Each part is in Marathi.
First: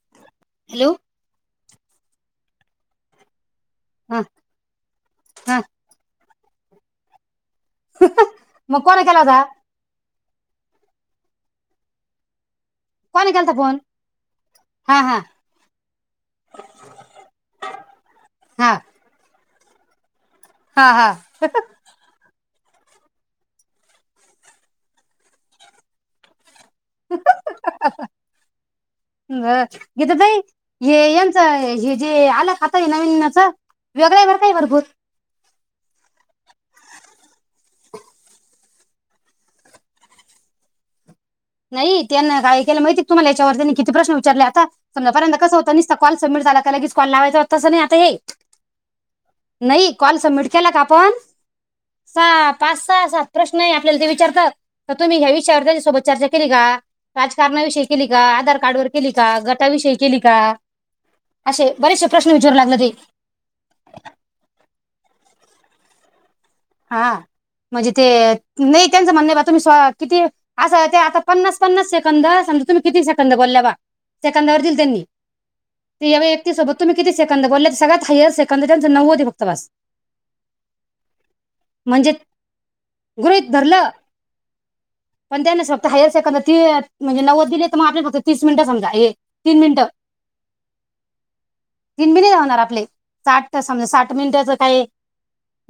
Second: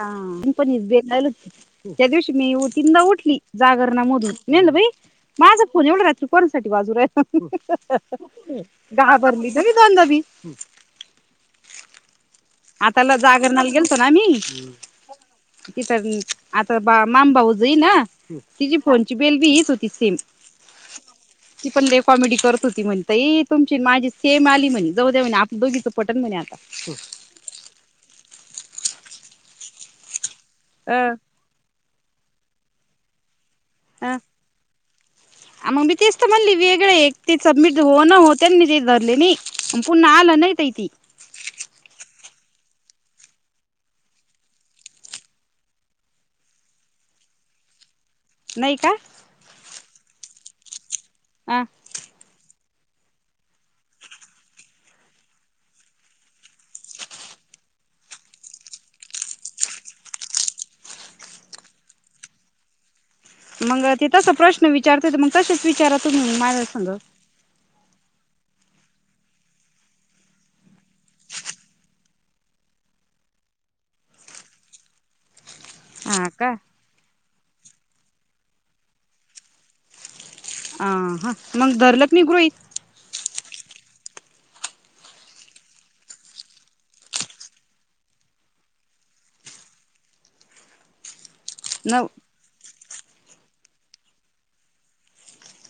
हा तु पण हॅलो [unintelligible] त्या दिवशी मी उत्तिंदा उठली. जागरणा हा मधून नेलं बै माझ हा फोन एवढा रा [unintelligible] कोण साठी बाजू रे [unintelligible] मग कोण केला होता घाभरली [unintelligible] [unintelligible] आताला कोण केलता जागरणा फोन गेलतो ना आम्ही हा हा तिथ आता बा मामबाऊ जाई ना हा तिची फोनची बेल बी. सुती सिम हा हा ती पण ते कॉमेडी करत. होती म्हणतय तुमची न माझी सेम आली म्हणे जाऊदे म्हण आपलं दोघीचं पटण म्हणे आता [unintelligible] [unintelligible] ह गीता ताई. हे अ यांचं हे जे आलं खात. [unintelligible] वेगळ वर काय भरपूर आ मग मी तेस्त मली वेगळे ते सबमिट होन होते ते धरले म मग पुन्हा आल न ताई नाही त्यांना काय केलं माहितीय तुमा ला याच्यावर त्यांनी किती प्रश्न विचारले आता समजार्यंत कसं कॉल सबमिट झाला. का लगेच कॉल लावायचा होता. तं नाही आता ए नई का. नै कॉल सबमिट केला का? पण साप पाच सहा सात प्रश्न हि ते आपल्याला ते विचार तो का तुम्ही ह्या विषयावर त्याच्यासोबत चर्चा केली का राजकारणाविषयी केली का? आधार कार्ड व केली का? गटाविषयी केली का? असे बरेचसे प्रश्न विचारू लागले ते. मग ते तसा प्रश्न विचारते मग तसेच विचारा तुम्ही माझ्या संग हा म्हजे ते नाही त्यांचं म्हणण बा तुम्ही किती असं ते आता पन्नास पन्नास सेकंद समजा तुम्ही किती सेकंद बोलल्या बा सेकंदावर दिल. त्यांनी ते हा यावे का? एकती सोबत तुम्ही किती? सेकंद बोलल्यात सगळ्यात हायर सेकंद त्याचं नव्वद हाय तफक्त बास. हां हा. मग धरलक नि गृहित. गृहित धरलं पण त्यांना फक्त हायर सेकड म्हणजे नव्वद दिली. तर मग आप फक्त तीस मिनिट समजा हे तीन मिनिट न तनबिने ला होणार आपले साठ त म्हजे साठ मिनिटाचं काय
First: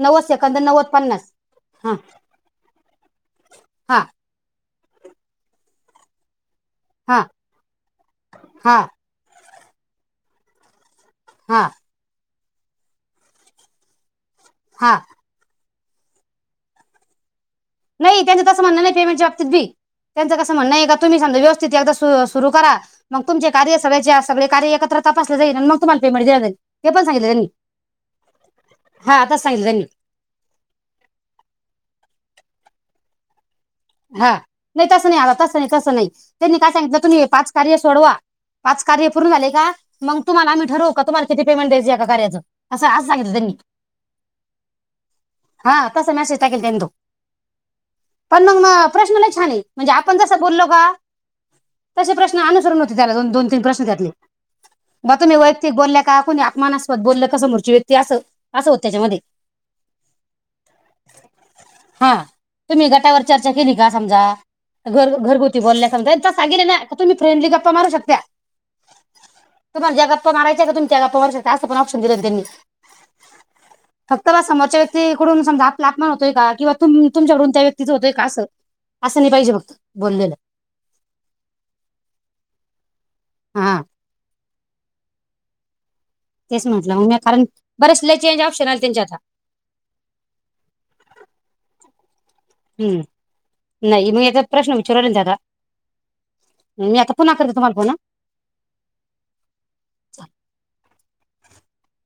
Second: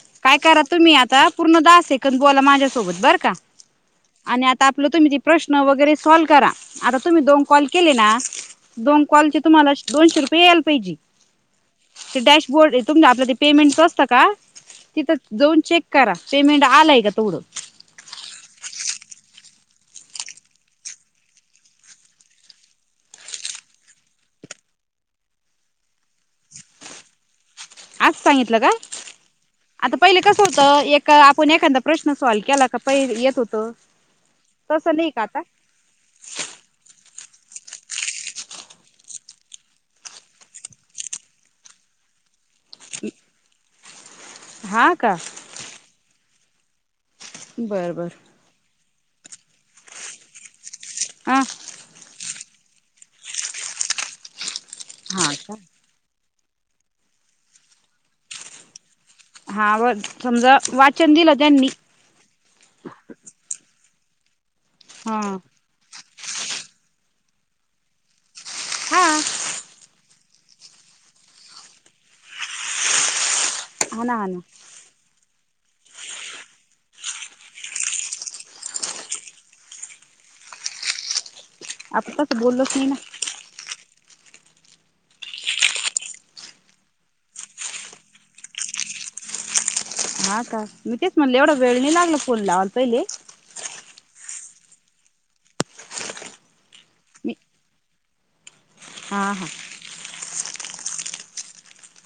न काय करा तुम्ही आता पूर्ण दहा सेकंद बोला माझ्यासोबत बरं का. हा आणि आपलं तुम्ही ते प्रश्न वगैरे सॉल्व करा. आता हा तुम्ही दोन कॉल केले ना हा दोन कॉल चे तुम्हाला दोनशे रुपये याल पाहिजे. हा. डॅशबोर्ड आहे तुमच आपलं ते पेमेंटच असतं का. हा तिथं दोन चेक. करा पेमेंट आलाय का तवडं नाही त्यांच तसं म्हण नाही पेमेंटच्या बाबतीत बी त्यांचं कस म्हण आहे का तुम्ही समजा व्यवस्थितती एक सुरु करा मग तुमचे कार्य सगळ्या सगळे कार्य एकत्र तपासले जाईल आणि मग तुम्हाला पेमेंट दिलं जाईल ते पण सांगितले त्यांनी आज सांगितलं काय हा तसं सांगितलं त्यांनी आता पहिले कस होतं एक आपण एखादा प्रश्न सॉल् केला. पयल येत होतं. हा नाही तसं तस नाही का आला आता? तस नाही तसं नाही त्यांनी काय सांगितलं तुम्ही हे पाच कार्य सोडवा पाच कार्य पूर्ण झालेय का. मग तुम्हाला आम्ही ठरवू का तुम्हाला किती पेमेंट द्यायच एका कार्याचं. असं असं सगितलं त्यांनी. हा का हा तसा मेसेज. ल तु [unintelligible] बर बर. मग प्रश्न लई छान म्हणजे आपण जसं बोललो का हा. तसे प्रश्न अनुसरून होते त्या दोन दोन तीन त्यातले. म हा तुमी का वैयक्तिक बोलल्या का कूनी मानास्वत बोललं क समोरची व्यक्ती असं असं होत त्याच्यामध्ये हा व समजा वाचन दिलं त्यांनी? क निघा समजा. घर हा घरगुती बोलण्या सांगत्यात. सांगले ना का तुम्ही फ्रेंडली गप्पा मारू शकता. हा हा तुम्हाला ज्या गप्पा मारायच्याय का तुमही त्या गप्पा मारू शकता. असं पण ऑप्शन दिलं ना त्यांनी. ना हा फक्त बा ना समोरच्या व्यक्तीकडून. समजा आपला आपमान होतोय का किंवा तुमच्या कडून त्या व्यक्तीचा होतोय का. असं असं नाही पाहिजे फक्त बोललेलं. आपण तस बोललोच नाही ना. हा. तेच म्हटलं मग कारण बरेच लई चेंज ऑप्शन आले त्यांच्ये आता. हा का मी तेच म्हणले एवढा वेळ नि लागला. फोन लावायला पहिले हम्म नाही मेजत. प्रश्न विचाराले जादा मी आता पुना करते तुम्हाला फोन हा. हा हा. [inaudible]